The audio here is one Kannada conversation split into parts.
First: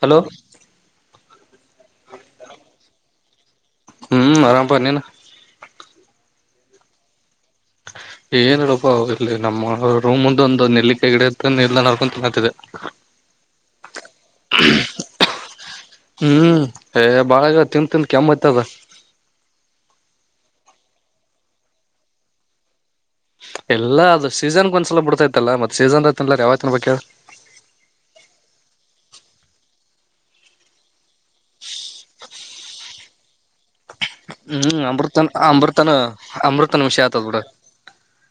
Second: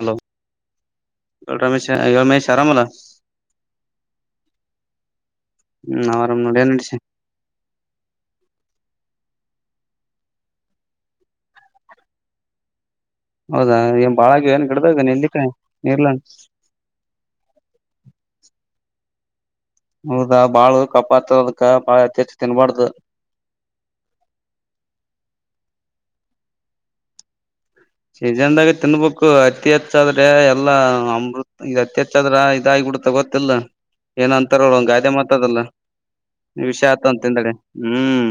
ಹಲೋ ಏಳರಾಮೇಶ ಏಳ ಮಹ ಶರಾಮ ಹ್ಞ ನರಾಮ ಪರ್ನನು ಹ್ಮ್ ಅವರಾಮ ನೋಡಿ ನ್ಡಸ ಏನ ಹೇಳಪ್ಪಾ ಇಲ್ಲಿ ನಮ್ಮ ರೂಮ್ ಮುಂದ ಒಂದು ನೆಲ್ಲಿಕ ಗಿಡ ಇ ನಿಲ್ದ ನಡ್ಕೊಂಡ ತಿತಿದೆ ಹೌದಾ ಏನ್ ಬಾಳ ಆಗ್ಯವ ಏನ್ ಗಿಡದಾಗ ನೆಲ್ಲಿಕಾಯಿ ನೀರ್ಲಾ ಹ್ಮ್ ಬಾಳಗ ತಿನ್ ತಿನ್ ಕ ಕಮ್ಮತ ಬ ಹೌದಾ ಬಾಳ ಕಪಾತ್ತದಕ ಬಾಳ ಅತಿಚ್ಚ ತಿನ್ಬಾರ್ದು ಎಲ್ಲಾ ಅದು ಸೀಸನ್ಗ ಒಂದ್ಸಲ ಬಿಡ್ತೈತ್ತಲ್ಲ ಮತ್ತ ಸೀಸನ್ ಐತ್ತನ್ಲ್ಲಾರ ಯಾವ್ತನ್ ಬೇಕ ಸೀಜನ್ದಾಗ ತಿನ್ಬೇಕು ಅತಿ ಹೆಚ್ಚಾದ್ರೆ ಎಲ್ಲಾ ಅಮೃತ್ ಇದ ಅತಿ ಹೆಚ್ಚಾದ್ರ ಇದ ಬಿಡುತ್ತಾ ಗೊತ್ತಿಲ್ಲ ಏನ ಅಂತಾರಲ್ಲ ಹ್ಮ್ ಒ ಗಾದೆ ಅಮೃತನ್ ಮಾತದಲ್ಲ ಅಮೃತನ ಅಮೃತನ ವಿಷಯ ಆತ ಆತದ್ ಬಿಡ ಅಂತಂದಳೆ ಹ್ಮ್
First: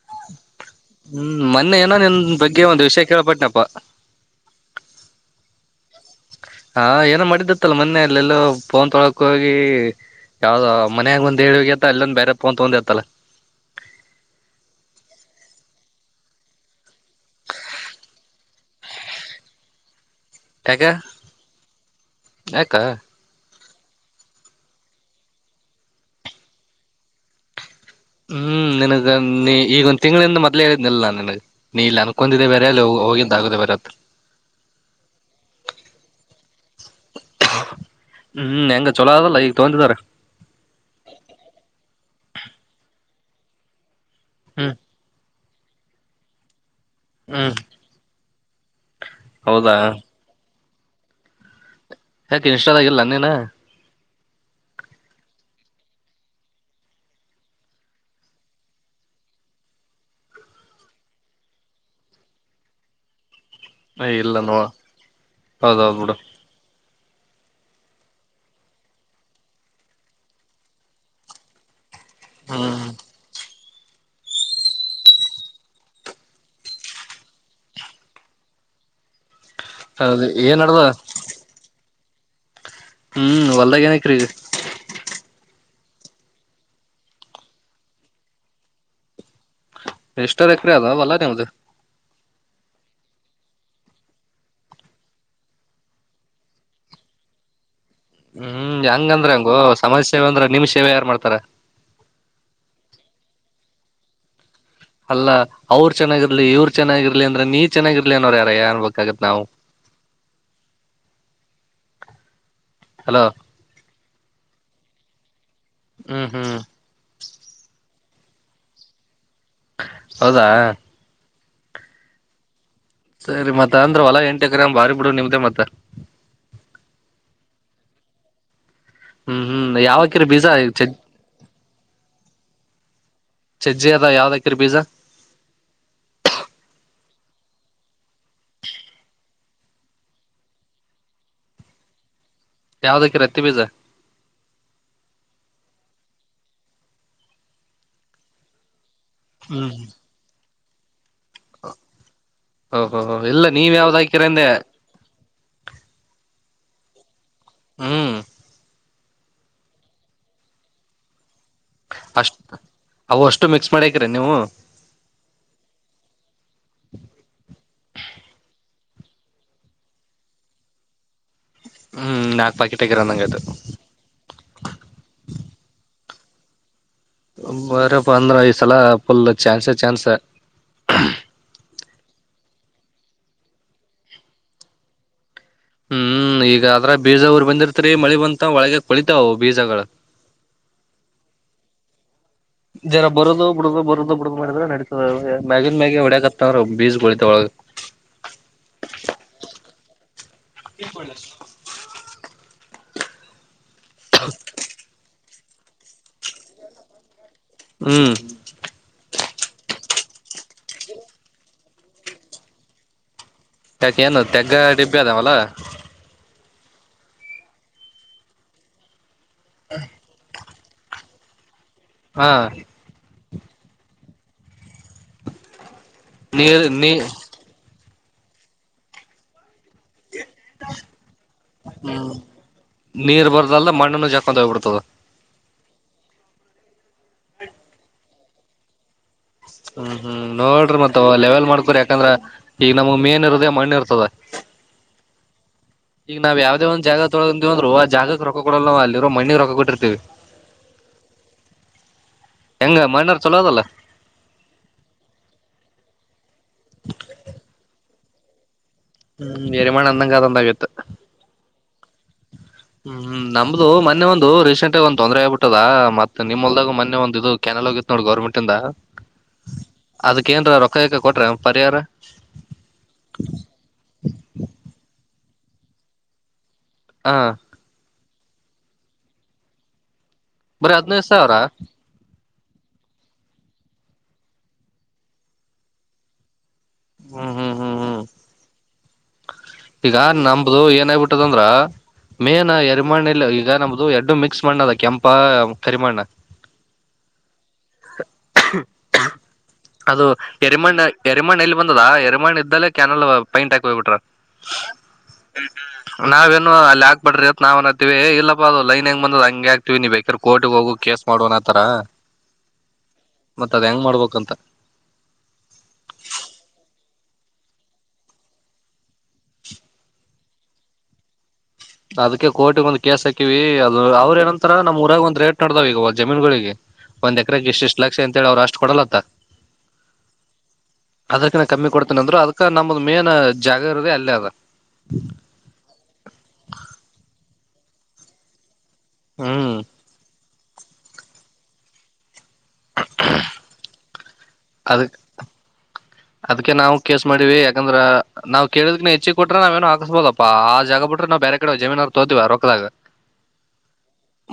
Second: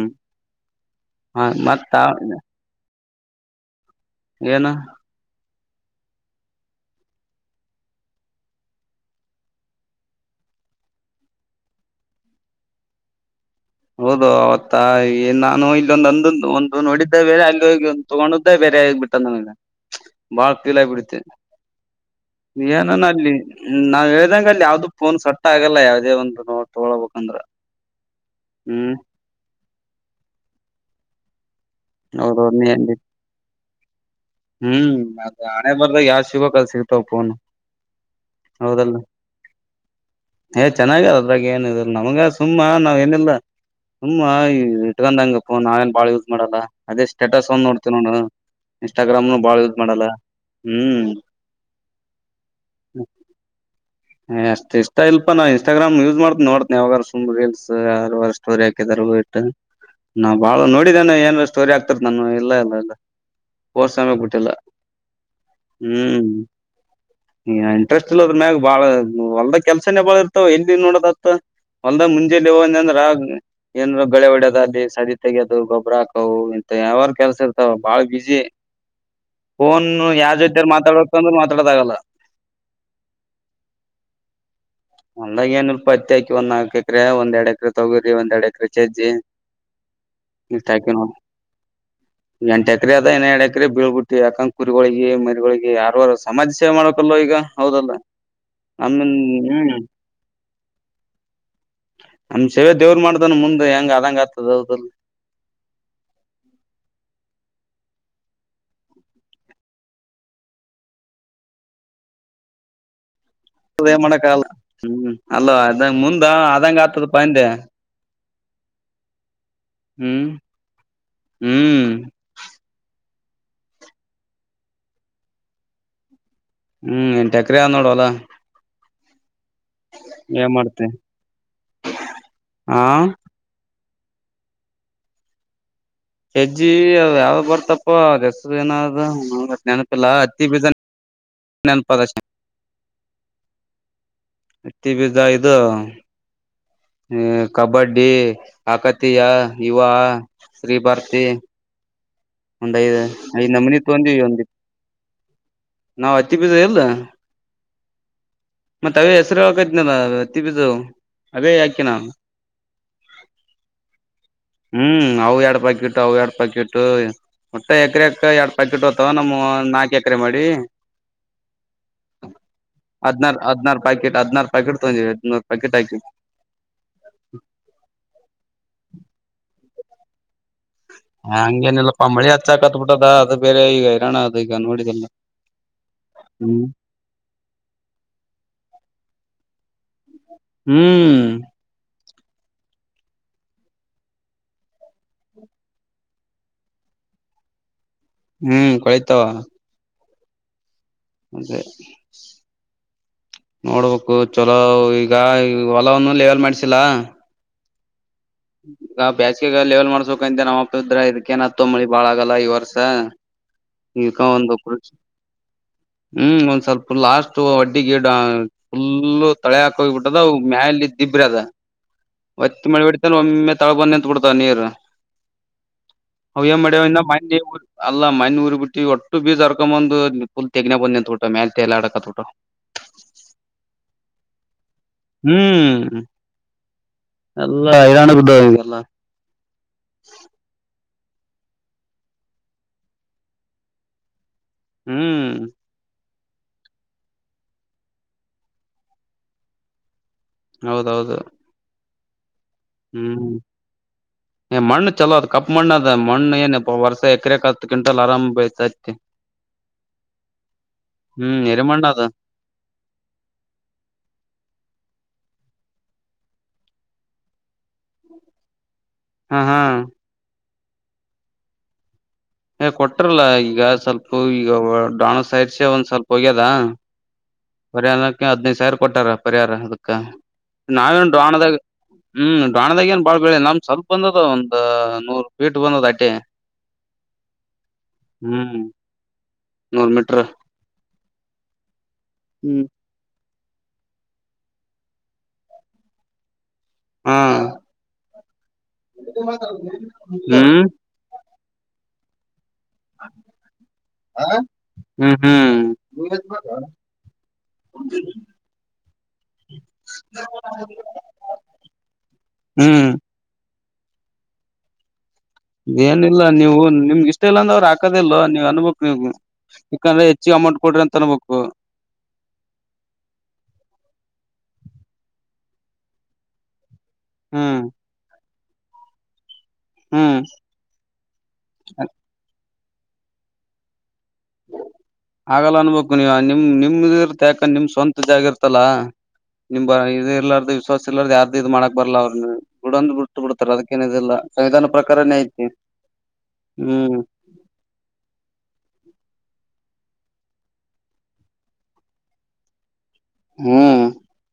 ಹ್ಮ್ ಹ ಮೊನ್ನೆ ಮತ್ತ ಏನೋ ನಿನ್ ಬಗ್ಗೆ ಒಂದು್ ವಿಷಯ ಕೇಳಳ್ಪಟ್ಟನಪ್ಪಾ ಏನು ಹಾ ಏನೋ ಮಾಡಿದ್ದತ್ತಲ್ಲ ಮೊನ್ನೆ ಅಲ್ಲೆಲ್ಲೋ ಫೋನ್ ತೊಳಕ ಹೋಗಿ ಯಾವ್ದ ಮನ್ಯಾಗ ಒಂದ್ ಹೇಳುವಗ ಅತ್ತ ಅಲ್ಲೊಂದ ಬೇರೆ ಫೋನ್ ತೋಗೊಂಡಿ ಅಂತಲ್ಲ ಹೌದು ಅವತ್ತಾ ನಾನು ಇಲ್ಲೊಂದು ಅಂದುಂದು ಒಂದು ನೋಡಿದ್ದೇ ಬೇರೆ ಅಲ್ಲಿೋಗಂದು ತಗೊಂಡುದೇ ಬೇರೆ ಬಿಯಾಗಿಬಿಟ್ಟ [inaudible] ಬಾಳ್ ಕೀಲ ಯಾಕ ಬಿಡತ್ತೆ ಯಾಕ ಏನನ್ ಅಲ್ಲಿ ಹ್ಮ ನಾವ್ ಹೇಳ್ದಂಗ ಅಲ್ಲಿ ಯಾವ್ದು ಫೋನ್ ಸಟ್ ಆಗಲ್ಲ ಯಾವವುದೇ ಒಂದು ನೋ ತೊಗೊಳ್ಬೇಕಂದ್ರ ಹ್ಮ್ ನನ್ಗ ನೀ ಈಗೊಂದ ತಿಂಗಳಿಂದ ಮೊದ್ೇ ಹೇಳಿದ್ನಲ್ಲ ನಾ ನನ್ಗ್ ನೀ ಇಲ್ಲಿ ಅನ್ಕೊಂಡಿದ್ದಿದೆ ಹೌದೌದ್ ಬೇರೆ ನೀ ಅಲ್ಲಿ ಅಂದಿದ್ ಹೋಗಿದ್ದ ಆಗುದ ಬರೆತ್ತ ಹ್ಮ್ ಅ ಹಣೆ ಬರ್ದಾಗ ಯಾವ್ ಸಿಗಕಲ್ ಸಿಗ್ತಾವ ಪಫೋನ್ ಹ್ಮ್ ಹೆಂಗ ಚೊಲೋ ಅದಲ್ಲ ಈಗ ತೊ ಏ ಚೆನ್ನಾಗ ಅದ್ರಾಗ ಏನ ಇದ್ರ ನಮಗ ಸುಮ್ಮಾ ನಾವ್ ಏನಿಲ್ಲ ಸುಮ್ಮಾ ಹ್ಮ್ ಇಟ್ಕೊಂಡಂಗಪ್ಪ ನಾವೇನ್ ಬಾಳ ಯೂಸ್ ಮಾಡಲ್ಲ ಅದೇ ಸ್ಟೇಟಸ್ ಹ್ಮ್ ಒಂದ ನೋಡ್ತವ ನ ಇನ್ಸ್ಟಾಗ್ರಾಮ್ನು ಬಾಳ್ ಹೌದಾ ಯೂಸ್ ಮಾಡಲ್ಲ ಹ್ಮ್ ಯಾಕೆ ಇನ್ಷ್ಟಲ್ ಆಗಲ್ಲ ನೀನ ಹ್ ಅಷ್ಟ ಇಷ್ಟ ಇಲ್ಪ ನಾ ಇನ್ಸ್ಟಾಗ್ರಾಮ್ ಯೂಸ್ ಮಾಡ್ತನ ನೋಡ್ತೇನೆ ಯಾವಾಗಾರ ಸು್ ರೀಲ್ಸ್ ಯ ಸ್ಟೋರಿ ಹಾಕಿದಾರೆ ನಾ ಬಾಳ ನೋಡಿದೇನೆ ಏನ್ ಸ್ಟೋರಿ ಆಗ್ತಾರ ನಾನು ಇಲ್ಲ ಇಲ್ಲ ಇಲ್ಲ ಹೋರ್ ಸಮಯ ಇಲ್ಲ ಬಿಟ್ಟಿಲ್ಲ ನೋ ಹೌದೌದ್ ಬಿಡು ಹ್ಮ್ ಹ ಇಂಟ್ರೆಸ್ಟ್ ಇಲ್ಲದ್ರ ಮ್ಯಾಗ ಬಾಳ ಹೊಲ್ದ ಕೆಲ್ಸನೇ ಬಾಳ ಇರ್ತಾವ ಎಲ್ಲಿ ನೋಡದತ್ ಹೊಲ್ದ ಮುಂಜೆಲಿಂದ ಹ್ಮ್ ಅಂದ್ರ ಆ ಏನ್ ಗಳೆ ಹೊಡ್ಯದ ಅ ದೇ ಸದಿ ತೆಗೋದು ಗೊಬ್ಬ್ರ ಹಾಕವು ಇಂತ ಯಾವಾರ ಕೆಲಸ ಇರ್ತಾವ ಬಾಳ ಬಿಜಿ [inaudible] ಫೋನ್ ಹೌದು ಯಾವ ಏನ್ ಜೊತರು ನಡ್ದ ಮಾತಾಡೋ ಅಂದ್ರರು ಮಾತಾಡದ ಆಾಗಲ್ಲ ಹ್ಮ್ ಹೊದಾಗ ಏನ ಕ್ರೀ ಅಂದಾಗ ಏನ್ೂಲ್ ಪತ್ತ ಆಾಕಿ ಒಂದ್ ನಾಕಕ್ ಎಕರೆೆ ಒಂದ್ ಎಡ್ ಎಕರೆ ತಗೋರಿಿ ಒಂದ್ ಎರಡ್ ಎಕರೆ ಚಜ್ಜಿ ಎಷ್ಟರ್ ಎಕ್ರ ಅದ ಅವಲ್ಲ ನಿವು್ದ ಎಂಟು ಎಕರೆ ಅದ ಇನ್ನ ಎರಡು ಎಕರೆ ಬೀಳ್ಬ ಬಿಟ್ಟಿ ಯಾಕಂದಂಗ ಕುರುಗಳಿಗೆ ಮರಿಗಳಿಗೆ ಯಾರಾರ ಸಮಾಜ ಸೇವೆ ಮಾಡಕಲ್ವ ಈಗ ಹೌದಲ್ಲ ಹ್ಮ್ ನಮ್ ಹೆಂಗಂದ್ರ ಹಂಗೋ ಹ್ಮ್ ಸಮಾಜ ಸೇವೆ ಅಂದ್ರ ನಿಮ್ ಸೇವೆ ಯಾರ್ು ಮಾಡ್ತಾರ ಶಿವವ ದೇವರು ಮಾಡ್ದ್ ಮುಂದೆ ಹೆಂಗ ಅದಂಗಗೆ ಆಗ್ತದ ಅಲ್ಲಾ ಅವ್ರರು ಚೆನ್ನಾಗಿರ್ಲಿ ಇವರು ಚೆನ್ನಾಗಿರ್ಲಿ ಅಂದ್ರೆ ನೀ ಚೆನ್ನಾಗಿರ್ಲಿ ಅನ್ನೋರ್ ಯಾರ ಏನ್ ಬಾಗತ್ ನಾವು [inaudible] ಹಲೋ ನ್ ಮಾಡಕಲ್ಲ ಹ್ಮ ಅಲ್ಲ ಅಂಗ ಮುಂದ ಹ್ಮ್ ಹ್ಮ್ ಅದಂಗ ಆಗ್ತದ ಪಂದೆ ಹ್ಮ್ ಹೌದಾ ಹ್ಮ್ ಸರಿ ಮತ್ತ ಅಂದ್ರ ಹೊಲಾ ಎಂಟೆ ಎಕರೆ ಬಾರಿ ಬಿಡು ನಿಮ್ದೇ ಮತ್ತ ಹ್ಮ್ ಎನ್ಟಕ್ರ ಆ ನೋಡುವ ಅಲ್ಲಾ ಹ್ಮ್ ಹ್ಮ್ ಯಾವಕಿರ ಬೀಜ ಚ ಹಾ ಸಜ್ಜಿ ಅದ ಯಾವ್ದಾಕರಿ ಬೀಜ ಹೆಜ್ಜಿ ಅ ಯಾವ್ದ ಬರ್ತಪ್ಪ ಹೆಸರು ಏನಾದ ನೆನಪಿಲ್ಲಾ ಅತ್ತಿ ಬೀಜ ನೆಂಪಾದ ಸೇನ್ ಯಾವ್ದಕಿರಿ ಹತ್ತಿ ಬೀಜ ಎತ್ತಿ ಬಿ ಜಾಯದು ಹ ಕಬಡ್ಡಿ ಆಾಕತಿಯ ಹ್ಮ್ ಯುವ ಸ್್ರೀ ಪಾರ್ಕ್ ಸ ಒಂದು್ ಐದ್ ಓಹೋ ಇಲ್ಲ ಐದ್ ನ ನೀವ್ ಮನಿ ಯಾವ್ದ ತಗೊಂಡಿವವಿ ಹಾಕಿರ ಒಂದ ಅಂದೆ ನಾವ್ ಹತ್ತಿ ಬ ಇಲ್ಲ ಹ್ಮ್ ಮತ್ತೇ ಹೆಸರು ಹಾಕದ್ನಲ್ಲ ತಬಿದ್ದ ಅದೇ ಯಾಕೆ ನ ಅಷ್ಟ್ ಅವು ಅಷ್ಟು ಮಿಕ್ಸ್ ಮಾಡ್ಯಾಕ್ರೀ ನೀವು ಹ್ಮ್ ಅವು ಎರಡ್ ಪಾಕೆಟ್ು ಅವು ಎರಡ್ ಪಾಕೆಟ್ ಒಟ್ಟೆ ಎಕರೆ ಎಕ ಎರಡ್ ಕಿಟ್ ಹತ ನಮ್ಮ ನಾಕು ಎಕರೆ ಮಾಡಿ ಹ್ಮ್ ನಾಕ್ ಪಾಕೆಟ್ ಹಾಕಿರ ಅಂದಂಗ ಹದಿನಾರು ಆಯ್ತು ಹದಿನಾರ ಪ್ಯಾಕೆಟ್ ಹದ್ಾರು ಪ್ಯಾಕೆಟ್ ತಗಂದವಿ ಹದಿನಾರ ಪ್ಯಾಕೆಟ್ ಆಾಕ ಬರಪ್ಪ ಅಂದ್ರ ಐ್ ಸಲ ಫುಲ್ ಚಾನ್ಸ ಚಾನ್ಸ್ ಹ ಹಂಗೇನಿಲ್ಲ ಪಂಬಳಿ ಹಚ್ಚಾಕತ್ ಬಿಿಟ್ಟದ ಅದು ಬೇರೆ ಈಗ ಇರೋಣ ಅದು ಈಗ ನೋಡಿದೆಲ್ಲ ಹ್ಮ್ ಈಗ ಅದ್ರ ಬೀಜ ಊರ್ ಬಂದಿರ್ತರಿ ಮಳಿ ಬಂತ ಒಳಗ ಕುಳಿತಾವವು ಬೀಜಗಳ ಹ್ಮ್ ಜನ ಬರುದು ಬಿಡದು ಬರುದು ಬಿಡ ಮಾಡಿದ್ರ ನಡಸತದ ಮ್ಯಾಗಿನ್ ಮ್ಯಾಗಿಿ ಹೊಡ್ಯಾತ್ತತ್ವ್ರ ಬೀಜ ಗೊಳಿತ ಒಳ [inaudible] ಹ್ಮ್ ಕಳತಾವ ಅತ್ತ ನೋಡ್ಬೇಕು ಚೊಲೋ ಈಗ ಹೊಲವನ್ನು ೇವೆಲ್ ಮಾಡ್ಿಸಿಲ್ಲ ಹ್ಮ್ ಹಾ ಬ್ಯಾಚ್ ಲೆವೆಲ್ ಮಾಡ್ಸಬೇಕು ಅಂತ ನಮ್ಮಪ್ಪ ಇದ್ರ ಇದಕೇನತ್ತ ತಂಬಳಿ ಬಾಳ ಆಗಲ್ಲ ಈ ವರ್ಸ ಯಾಕ ಈ ಏನು ತೆಗ್ಗ ಒಂದು ಡಿಬ್ಬಿ ಅದಾವಲ್ಲ ಹ್ಮ್ ಸ್ವಲ್ಪ ಲಾಸ್ಟ್ ಅಡ್ಡಿ ಗಿಡ ಫುಲ್ಲು ತಳೆ ಹಾಕ ಹೋಗಿಬಿಟ್ಟದ ಮ್ಯಾಲ ದಿಬ್ರ ಅದ ಹಾ ಒತ್ತಿ ಮಳಬಡ ಒಮ್ಮೆ ತಾಳ ಬನ್ನಿ ಅಂತ ಕೊಡ್ತಾವ ನೀರು ಅ್ಯ ನೀರ್ ಮಡ್ಯವ ಇ ನೀ ಮ ಅಲ್ಲ ಮೈನೂಊ ಬಿಟ್ಟಿ ಒಟ್ಟು ಬೀಜ ಸರ್ಕೊಂಬಂದು ಹ್ಮ್ ನೀರ್ ಬರ್ದಲ್ಲ ಮಣ್ಣನ್ನು ಜಾಕೊಂಡ ಹೋಗ್ಬಿಡ್ತದ ಹ್ಮ್ ಎಲ್ಲ ಹೈರಾಣ್ದ ಈಗೆಲ್ಲ ಹ್ಮ್ ಹ್ಮ್ ನೋಡ್ರಿ ಮತ್ತೆ ಅಥವಾ ಲೆವೆಲ್ ಮಾಡ್ಕರಿ ಯಾಕಂದ್ರ ಈಗ ನಮ್ ಮೇನ್ ಇರದೆ ಮಣ್ಣ ಇರ್ತದ ಹ್ಮ್ ಈಗ ನಾವ ಯಾವ್ದದ ಒ್ ಜಾಗ ತೊಳಗೊಂಡೀವಂದ್ ಆ ಜಾಗಕ್ ರೊಕ್ಕ ಕೊಡಲ್ಲವ ಅಲ್ಲಿರೋ ಮ್ಣಿಗೆ ರೊಕ್ಕ ಕೊಟ್ಟರ್ತತಿವಿ ಹೌದೌದು ಹೆಂಗ ಮಣ್ಣರ್ ಚಲೋ ಹ್ಮ್ ಅದಲ್ಲ ಮಣ್ಣ ಚಲೋದು ಕಪ್ಪ ಮಣ್ಣದ ಮಣ್ಣ ವರ್ಷ ಎಕರೆಕತ್ತು ಕ್ವಿಂಟಲ್ ಆರಾಮ್ ಹ್ಮ್ ಎರಿಮಾಣ ಅಂದಂಗ ಅ ಆದಂದ ಆಗತ್ತು ಹ್ಮ್ ಎರೆ ಮಣ್ಣ ಅದ ಹ್ಮ್್ಮ್ ನಮ್ದ ಮೊೆ ಒಂದು ರೀಸೆಂಟ್ಗ ಒಂದ್ೊಂದರೆ ಆಗ್ಿಬಿಟ್ಟದ ಮತ್ ನಿಮಮ್ಮಲ್ದಾಗ ಮೊೆ ಒಂದು ಇದು ಕೆ ನ ಹೋಗಿ ನೋಡಿ ಗೌರ್ಮೆಟ್ ಇಂದ ಹಾ ಹಾ ಕ್ಕಾಯಕ ಕೊಟ್ರೆ ಪರಿಹಾರ ಏ ಕೊಟ್ರಲ್ಲ ಈಗ ಸ್ವಲ್ಪ ಈಗ ಡಾಣ ಸೈರ್ಸಿ ಒಂದ್ ಸ್ವಲ್ಪ ಹೋಗ್ಯದ ಹಾ ಪರಿಹಾರಕ್ಕೆ ಹದ್ಿನೈದದು ಸಾವಿರ ಕೊಟ್ಟಾರ ಪರಿಹಾರ ಅದಕ್ಕ ಬರೀ ಹದ್ನೈದು ನಾವೇನ್ ಸಾವಿರ ಡೋಣ ಹ್ಮ್ ಡೋಾಣದಾಗ ಏನ್ ಬಾಳ್ ಬೆಳಿ ನಮ್ ಸ್ವಲ್ಪ ಬಂದದ ಒಂದ್ ನೂರ್ ಫೀಟ್ ಬಂದದ ಅಟ್ಟೆ. ಹ್ಮ್ ಹ್ಮ್ ಹ್ಮ್ ಹ್ಮ್ ಹ್ಮ್ ನೂರ್ ಈಗ ಮೀಟ್ರ ನಂಬ್ದ ಏನಾಗಬಿಟ್ಟದಂದ್ರ ಮೇನ್ ಎರಿಮಾಣ್ಣ ಈಗ ನಮದು ಎರಡು ಮಿಕ್ಸ್ ಮಣ್ಣ ಅದ ಕೆಂಪ ಕರಿಮಣ್ಣ ಹಾ ಅದು ಎರಿ ಹ್ಮ್ ಮಣ್ಣ ಎರಿ ಮಣ್ಣ ಲ್. ಬಂದದಾ ಎರಿ ಮಣ್ಣ ಇದ್ದಲ್ಲೇ ಕ್ಯನಲ್ ಪೈಂಟ್ ಹಾಕ್ ಹೋಗ್ಬಿಟರ. ಹ್ಮ. ಹ್ಮ್ಮ್ ಹ್ಮ್ಮ್ ನಾವೇನು ಅಲ್ಲಿ ಹಾಕ್ಬಡ್ರಿ ಅಂತ ನಾವ್ ಅನತಿವಿ ಏ ಇಲ್ಲಪ್ಪ ಅದು ಲೈನ್ ಹೆಂಗ ಬಂದದ ಹಂಗೆ ಹಾಕ್ತಿವಿ ನೀ ಬೇಕಿರ್ ಕೊರ್ಟಿಂಗ್ ಹೋಗು ಕೇಸ್ ಮಾಡು ಅನಾತರ. ಹ್ಮ್ ಮತ್ತ ಅದ್ ಹೆಂಗ್ ಮಾಡ್ಬೇಕಂತ. ಏನಿಲ್ಲ ನೀವು ನಿಮ್ಗ್ ಇಷ್ಟ ಇಲ್ಲ ಅಂದ ಅವ್ರು ಹಾಕೋದಿಲೊ ನೀವ್ ಅನ್ಬಕ್ ನೀವ. ಯಕಂದ್ರೆ ಹೆಚ್ಚಿಗ್ ಅಮೌಂಟ್ ಕೊಡ್ರಿ ಅಂತ ಅನ್ಬೇಕು. ಅದಕ್ಕೆ ಕೋಟಿಗ್ ಒಂದ್ ಕೇಸ್ ಹಾಕಿವಿ ಅದು ಅವ್ರ ಏನಂತಾರ ನಮ್ ಊರಾಗ ಒಂದ್ ರೇಟ್ ನಡ್ದಾವ್ ಈಗ ಜಮೀನುಗಳಿಗಿ. ಒಂದ್ ಎಕರೆ ಕ ಹ್ಮ್ ಇಷ್ಟು ಇಷ್ಟ ಲಕ್ಷ ಅಂತ ಹೇಳಿ ಅವ್ರು ಅಷ್ಟ ಕೊಡಲಂತ. ಹ್ಮ್ ಅದರ್ ಕಿನ ಕಮ್ಮಿ ಕೊಡ್ತೀನಿ ಅಂದ್ರು ಅದಕ್ಕ ನಮ್ಮ್ದ ಮೇನ್ ಜಾಗ ಇರದ ಆಲ್. ಅಲ್ ಆದ. [unintelligible] ನಿಮ್ ನಿಮ್ ಇರುತ್ತ ಯಾಕ ನಿಮ್ ಸ್ವಂತ ಜಾಗ ಇರ್ತಲ್ಲ ಹ್ಮ್ ನಿಮ ಇದು ಇರ್ ವಿಶ್ವಾಸ ಇರ್ಲಾದೇ ಯಾರದು ಇದು ಮಾಡಕ್ ಬರ್ಲ್ಲ ಅವ್ರ ನ್ನ ಬಿಡಂದ್ರ ಬಿಟ್ಟು ಬಿಡ್ತಾರೆ ಅದಕ್ಕ ಏನ ಇದು ಇಲ್ಲ. ಸಂವಿಧಾನ ಪ್ರಕಾರ ನೆ ಐಟಿ. ಅದ್ಕ್ಕೆ ನಾವು ಕೇಸ್ ಮಾಡಿವಿ ಯಾಕಂದ್ರ ನಾವ್ ಹೇಳಿದ್ ಕಿನ ಹೆಚ್. ಬ ಬಿಟ್ರೆ ನಾವ ಏನು ಹಾಕ್ಸ್ಬೋದಪ್ಪಾ ಆ ಜಾಗ ಬಿಟ್ರ ನಾವು ಬೇರೆ ಕಡೆ ಜಮೀನರ ತೋಗತಿವ ಆ ರೊಕ್ದಾಗ. ಹ್ಮ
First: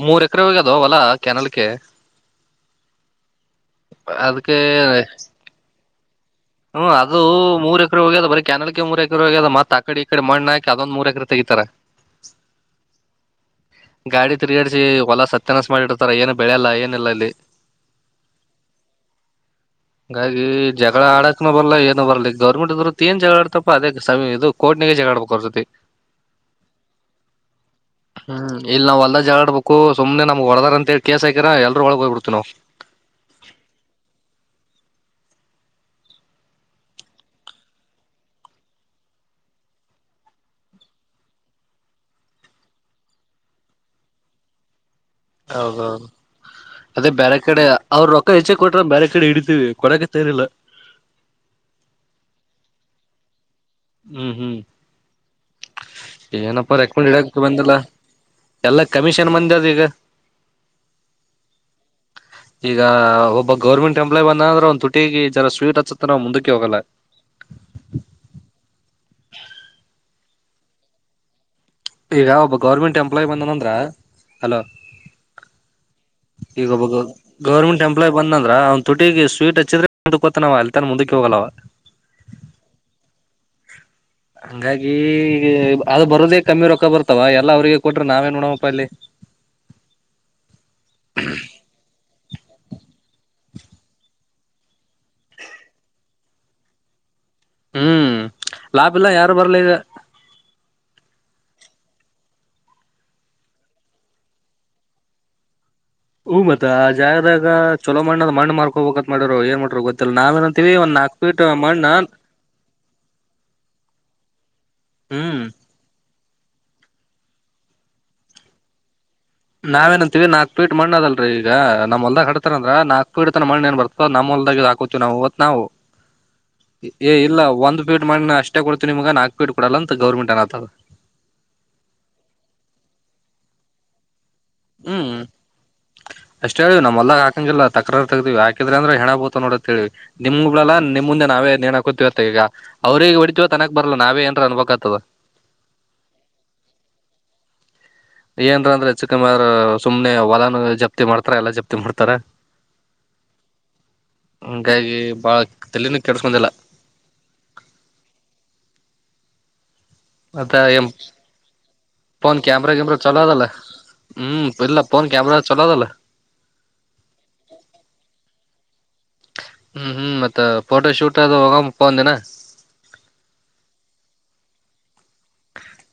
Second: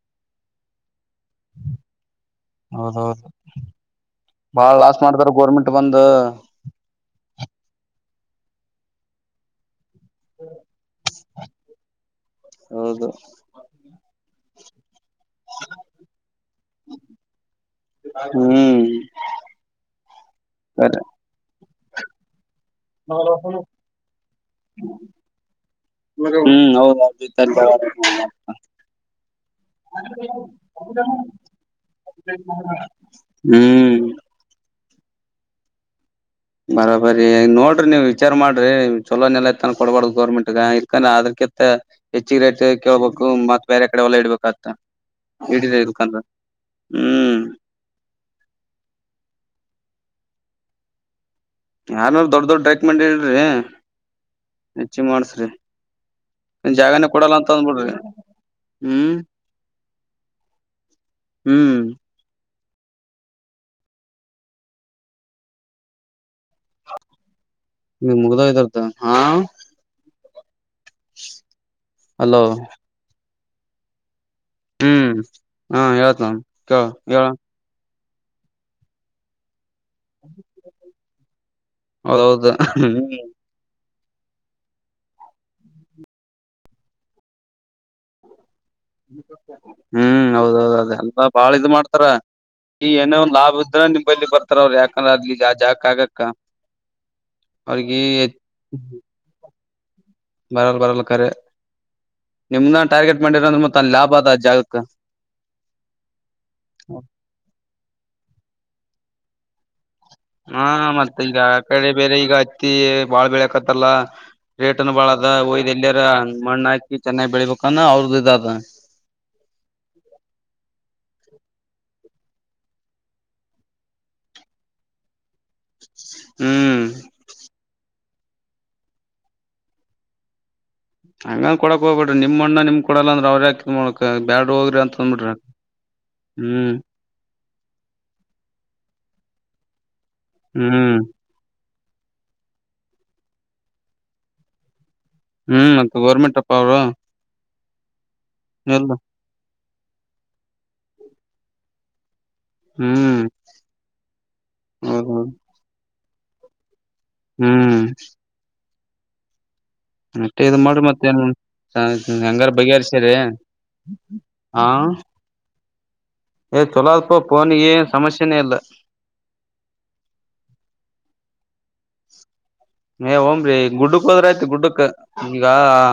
ಮೂರ್ ಎಕರೆ ಹೋಗ್ಯದೋ ಹೊಲಾ ಕ್ಯಾನಲ್ಕೆ. ಹೌದೌದು ಅದಕ್ಕೆ ಬಾಳ ಲಾಸ್ ಮಾಡತಾರ ಗೋರ್ಮೆಂಟ್ ಬಂದು. ಹ್ಮ್ ಅದು ಮೂರು ಎಕರೆ ಹೋಗ್ಯದ ಬರೆ ಕ್ಯಾನಲ್ಕೆ ಮೂರ್ ಎಕರೆ ಹೋಗ್ಯದ ಮತ್ತತ್ ಆ ಕಡೆ ಈ ಕಡೆ ಮಣ್ಣಾಕ ಅದೊಂದ್ ಮೂರ್ ಎಕರೆ. ತೆಗಿತಾರ. ಹೌದು ಗಾಡಿ ತಿರುಗಾಡಿಸಿ ಹೊಲ ಸತ್ಯನಾಸ ಮಾಡಿರ್ತಾರ ಏನು ಬೆಳೆಯಲ್ಲ ಏನ ಇಲ್ಲ ಅಲ್ಲಿ. ಹ್ಮ್ ಗಾಗಿ ಸರಿ ಜಗಳ ಅಡಕನು ಬರಲ. ಗೌರ್ಮೆಂಟ್ ದೋರ್ ಎನ್ ಜಗಳಾಡ್ತಪ್ಪ ಅದೇ ಇದು ಕೋರ್ಟಿನಲ್ಲಿ ಜಗಳ ಆಡಬೇಕು. ಹ್ಮ್ ಹೌದದು. ಹ್ಮ್ ಇಲ್ಲಿ ನಾವ್ ಹೋಲ್ದಾಗ ಜಳಾಡ್ಬೇಕು ಸುಮ್ನೆ ನಮ್ಗ್ ಹೊಡದಾರ ಅಂತ ಹೇಳಿ ಕೇಸ್ ಹಾಕ್ಯರ ಎಲ್ರೂ ಒಳಗ್ ಹೋಗ್ಬಿಡ್ತಿ ನಾವು. ಹ್ಮ್ ಬರೋಬರಿ ನೋಡ್ರಿ ನೀವ್ ವಿಚಾರ ಮಾಡ್ರಿ ಚೊಲೋನೆಲ್ಲಾ ಇತ್ತಾನ ಕೊಡ್ಬಾರ್ದು ಗೋರ್ಮೆಂಟ್ಗ ಇರ್ಕಂದ್ರ ಆದ್ರ. ತ್ತ ಹೆಚ್ಚಿಗೆ ರೇಟ್ ಕೇಳ್ಬೇಕು ಮತ್ ಬೇರೆ ಕಡೆ ಹೊಲ ಇಡ್ಬೇಕತ. ಹೌದೌದು ಅದೇ ಬೇರೆ ಹ್ಮ್ ಕಡೆ ಅವ್ರ ರೊಕ್ಕ ಹೆಚ್ಚೆ ಕೊಟ್ರ ಬೇರೆ ಕಡೆ ಹಿಡ ಕೊಡಕ್ಕೆ ತಯಾರಿಲ್ಲ. ಯಾರ್ನರ ದೊಡ್ ದೊಡ್ ರೆಕ್ಮೆಂಡ್ ಇಡ್ರಿ ಹ್ಮ್ ಹ್ಮ್ ಹೆಚ್ಚಿಗ್ ಮಾಡಸ್ರಿ. ಏನಪ್ಪಾ ಜಾಗನೇ ರೆಕಮೆಂಡ್ ಕೊಡಲ್ಲ ಇಡಕ್ ಅಂತ ಬಂದಿಲ್ಲ ಅಂದ್ಬಿಡ್ರಿ ಎಲ್ಲಾ ಹ್ಮ್ಮ್. ಕಮಿಷನ್ ಮಂದಿ ಅದ ಈಗ ಹ್ಮ್ ಈಗ ಒಬ್ಬ ಗೌರ್ಮೆಂಟ್ ಎಂಪ್ಲಾಯ್ ಬಂದ್ರೆ ಒಂದು ತುಟಿಗೆ ಜರ ಸ್ವೀಟ್ ಹಚ್ಚತನ್ ಮ ಮುಗಧಾವ ಇರ್ದುದು. ಈಗ ಅಲೋ ಒಬ್ಬ ಗೌರ್ಮೆಂಟ್ ಎಂಪ್ಲಾಯಿ ಬಂದನಂದ್ರ. ಹಲೋ ಹ್ಮ್ ಹಾ ಹೇಳ್ತ ಈಗ ಕೇಳ ಒಬ್ಬ ಹೇಳ ಗೌರ್ಮೆಂಟ್ಟ ಎಂ. ಬಂದ ಅಂದ್ರ ಅವನ್ ತುಟಿಗೆ ಸ್ವೀಟ್ ಹಚ್ಚಿದ್ರ. ಮುಂದಕ್ಕ ಹೊತನವ ಅಲ್ತಾನ ಮುಂದಕ್ಕೆ ಹೋಗಲ್ಲವ. ಹೌದೌದು ಹ್ಮ್ ಹಂಗಾಗಿ ಅದ ಬರೋದೇ ಕಮ್ಮಿ ರೊಕ್ಕ ಬರ್ತವ ಎಲ್ಲ ಅವ್ರರಿಗೆ ಕೊಟ್ರೆ ನಾವೇನ್ ಉಣ್ಬೆಕ್ ಹ್ಮ್ ಹೌದೌದ ಅದ ಎಲ್ಲ ಬಾಳ ಇದ್ ಮಾಡ್ತಾರ. ಈ ಏನೋ ಒಂದ್ ಲಾಭ ಇದ್ರ ನಿಮ್ ಬಲ್ಲಿ ಬರ್ತಾರ ಅವ್ರರು ಯಾಕಂದ್ರ ಅ ಜಾಕ ಆಗಕ್ಕ. ಅವರಿಗಿ ಹ್ಮ್ ಲಾಭ ಇಲ್ಲ ಯಾರು ಬರ್ಲಿ ಈಗ ಬರಲ ಬರಲ ಕರೆ. ನಿಮ್ ನ ಟಾರ್ಗೆಟ್ ಮಾಡ್ಯಾರ ಅಂದ್ರೆ ಮತ್ತ ಅ ಲಾಭ ಅದ ಜಾಗಕ್ಕೆ. ಹೂ ಮತ್ತ ಆ ಜಾಗದಾಗ ಚೊಲೋ ಮಣ್ಣದ ಮಣ್ಣ ಮಾರ್ಕೋಬಬೇಕತ್ ಮಾಡ್ತಾರೋ ಏನ್ ಮಾಡ್ಯಾರೋ ಗೊತ್ ಹಾ ಮತ್ತೆ ಈಗ ಆ ಕಡೆ ಬೇರೆ ಈಗ ಹತ್ತಿ ಬಾಳ್ ಬೆಳಕತ್ತಲ್ಲ ರೇಟನ್ ಬಾಳದ ಹ್ಮ್ ಒಯ್ದ ಎಲ್ಲಿಯಾರ ಮಣ್ಣ ಹಾಕಿ ಚೆನ್ನಾಗ್ ಬೆಳಿಬೇಕಾನ ಅವ್ರದ ಇದದ ನಾವೇನಂತೀವಿ ನಾಕ್ ಪಿಟ್ ಮಣ್ಣದಲ್ಲ ಈಗ ನಮ ಹೊಲ್ದಾಗ ಹಡತಾರ ಅಂದ್ರ ನಾಕು ಇತ ನ ಮಣ್ಣ ನ್ ಬರ್ತ ನಮ್ಲ್ದಾಗ ಇ ಹಾಕೋತಿ ನಾವು ನಾವು ಹ್ಮ್ ಏ ಇಲ್ಲ ಒಂದು ಫೀಟ್ ಮಣ್ಣ ಅಷ್ಟೇ ಕೊಡ್ತವಿ ನಿಮಗೆ ನಾಕ್ಪಿಟ ಕೊಡಲ್ಲ ಅಂತ ಗೌರ್ಮೆಟ್ ಅನತದ ಹಂಗನ್ ಕೊಡಕ್ ಹೋಗ್ಬೇ್ರಿ ನಿಮ್ ಮಣ್ಣು ನಿಮ್ ಕೊಡಲ್ಲ ಅಂದ್ರ ಅವ್ರ ಯಕೋ ಮಾಡಬೇಕು ಬ್ಯಾಡ್ ಹೋಗ್ರಿ ಹ್ಮ್ ಅಂತಂದ್ಬಿಟ್ರಿ ಹ್ಮ್ ಹಂಗಿಲ್ಲ ತಕ್ರ ತಗ್ದೀವಿಾಕಿದ್ರೆ ಅಂದ್ರೆ ಹೆಣ ಬುಳ್ತಾವ ಅಂತ ನೋಡೇವಿ ನಿಮ್ಗ್ಳಲ್ಲಾ ಹ್ಮ್ ನಿಮ್ಮ ಮುಂದೆ ನಾವೇ ಗೊತ್ತತಿವತ್ತ ಈಗ ಅವ್ರಿಗೆಗ ಹೊಡತಿೀವ ತನಕ್ ಬರಲ್ಲ ನಾವೇ ಏನ್ರ ಅನಬೇಕಾಗ್ತದ ಹ್ಮ್ ಮತ್ತ ಗೋರ್ಮೆಂಟ್ ಅಪ್ಪ ಅವರು ಏನ್ರ ಇಲ್ಲ ಅಂದ್ರೆಚ್ಚುಕಮ ಸುಮ್ನೆ ಹೊಲನ್ ಜಪ್ತಿ ಮಾಡ್ತಾರ ಎಲ್ಲಾ ಜಪ್ತಿ ಮಾಡ್ತಾರ ಹ್ಮ್ ಹಂಗಾಗಿ ಹೌದೌದು ಬಾಳ ತಲಿನ ಕೆಡ್ಸ್ಕಂದಿಲ್ಲ ಹ್ಮ್ ಇದ್ ಮತ್ತೆ ಮಾಡ್ರಿ ಎಂ ಮತ್ತೇನ್ ಫೋನ್ ಹೆಂಗಾರ ಕ್ಯಾಮ್ರಾ ಗಿಮ್ರಾ ಬಗೆಹರ್ಸರಿ ಚಲೋ ಅದಲ್ಲ ಹ್ಮ್ ಇಲ್ಲ ಪೋನ್ ಕ್ಯಾಮೆರಾ ಚಲದಲ್ಲ ಹೇ ಚೊಲೋ ಅಪ್ಪ ಪೋನ್ಗೆ ಏನ್ ಸಮಸ್ಯೆನೇ ಇಲ್ಲ ಹ್ಮ್ ಹ್ಮ್ ಮತ್ತ ಫೋಟೋ ಶೂಟ್ ಅದು ಹೋಗಪ್ಪ ಒಂದ ದಿನ ಹೇ ಹೋಗೀನರೇ ಗುಡ್ಡಕ್ ಹೋದ್ರ ಆಯ್ತ್ ಗುಡ್ಡಕ್ ಈಗ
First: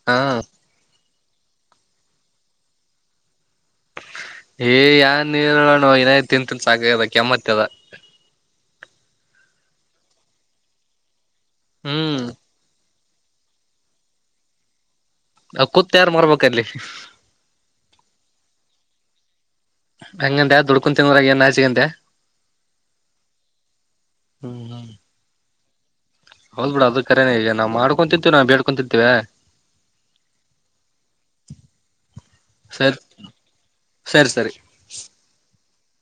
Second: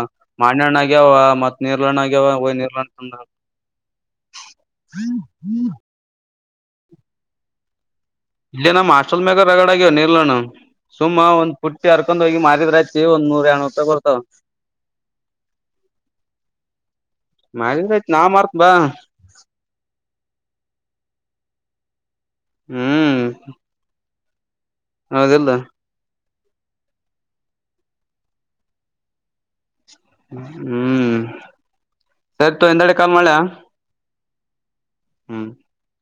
ಹಾ ಮಾಣ್ಯಣ್ಣಾಗ್ಯಾವ ಮತ್ತತ್ ನೀರ್ಲಾಣ ಆಗ್ಯಾವ ಹೊಗೆ ನೀರ್ಲಾಣ ತಿಂದಾ ಆಯ್ತು ಏ ಯಏನ್ ನೀರುಣ ನ ತಿಂತನ್ ಸಾಕದ ಕೆಮ್ಮತ್ತ ಅದ ಇಲ್ಲಿ ನಮ್ಮ್ ಹಾಸ್ಟಲ್ ಮೇಾಗರಗಡ ಆಗ್ಯ ನೀರ್ಲಾಣ ಸುಮ್ಮ್ ಒಂದ ಪುಟ್ಟಿ ಹರ್ಕೊಂಡ್ ಹ್ಮ್ ಹೋಗಿ ಮಾರಿದ್ ರ ಆಯ್ತು ಎ ನ್ನೂರು ಎರಡುನೂರು ರೂಪಾಯಿ ಕೊಡುತ್ತಾರಾ ಆ ಪುಟು ಯಾರು ಮರ್ಬೇಕಅಲ್ಲಿ ಮಾಡಿದ್ರಯ್ತ್ ನಾ ಮಾರ್ತ್ ಬಾ ಹಂಗಂತೆ ದುಡ್ಕೊಂತೀನ್ವ್ರಗ ನಾಚಿಗಂತೆ ಹ್ಮ್ ಹ್ಮ ಹ್ಮ ಹೌದಿಲ್ಲ ಹೌದ್ ಬೇಡು ಅದ ಕರೇನೇ ಈಗ ನಾ್ ಮಾಡ್ಕೊಂತಿರ್ವಿ ನಾವು ಬೇಡ್ಕೊಂತಿರ್ತಿೇವೆ ಹ್ಮ್ ಸರಿ ತೊಗೊ ಇಂದಡೆ ಕಾಲ್ ಮಾಡಲಾ [inaudible]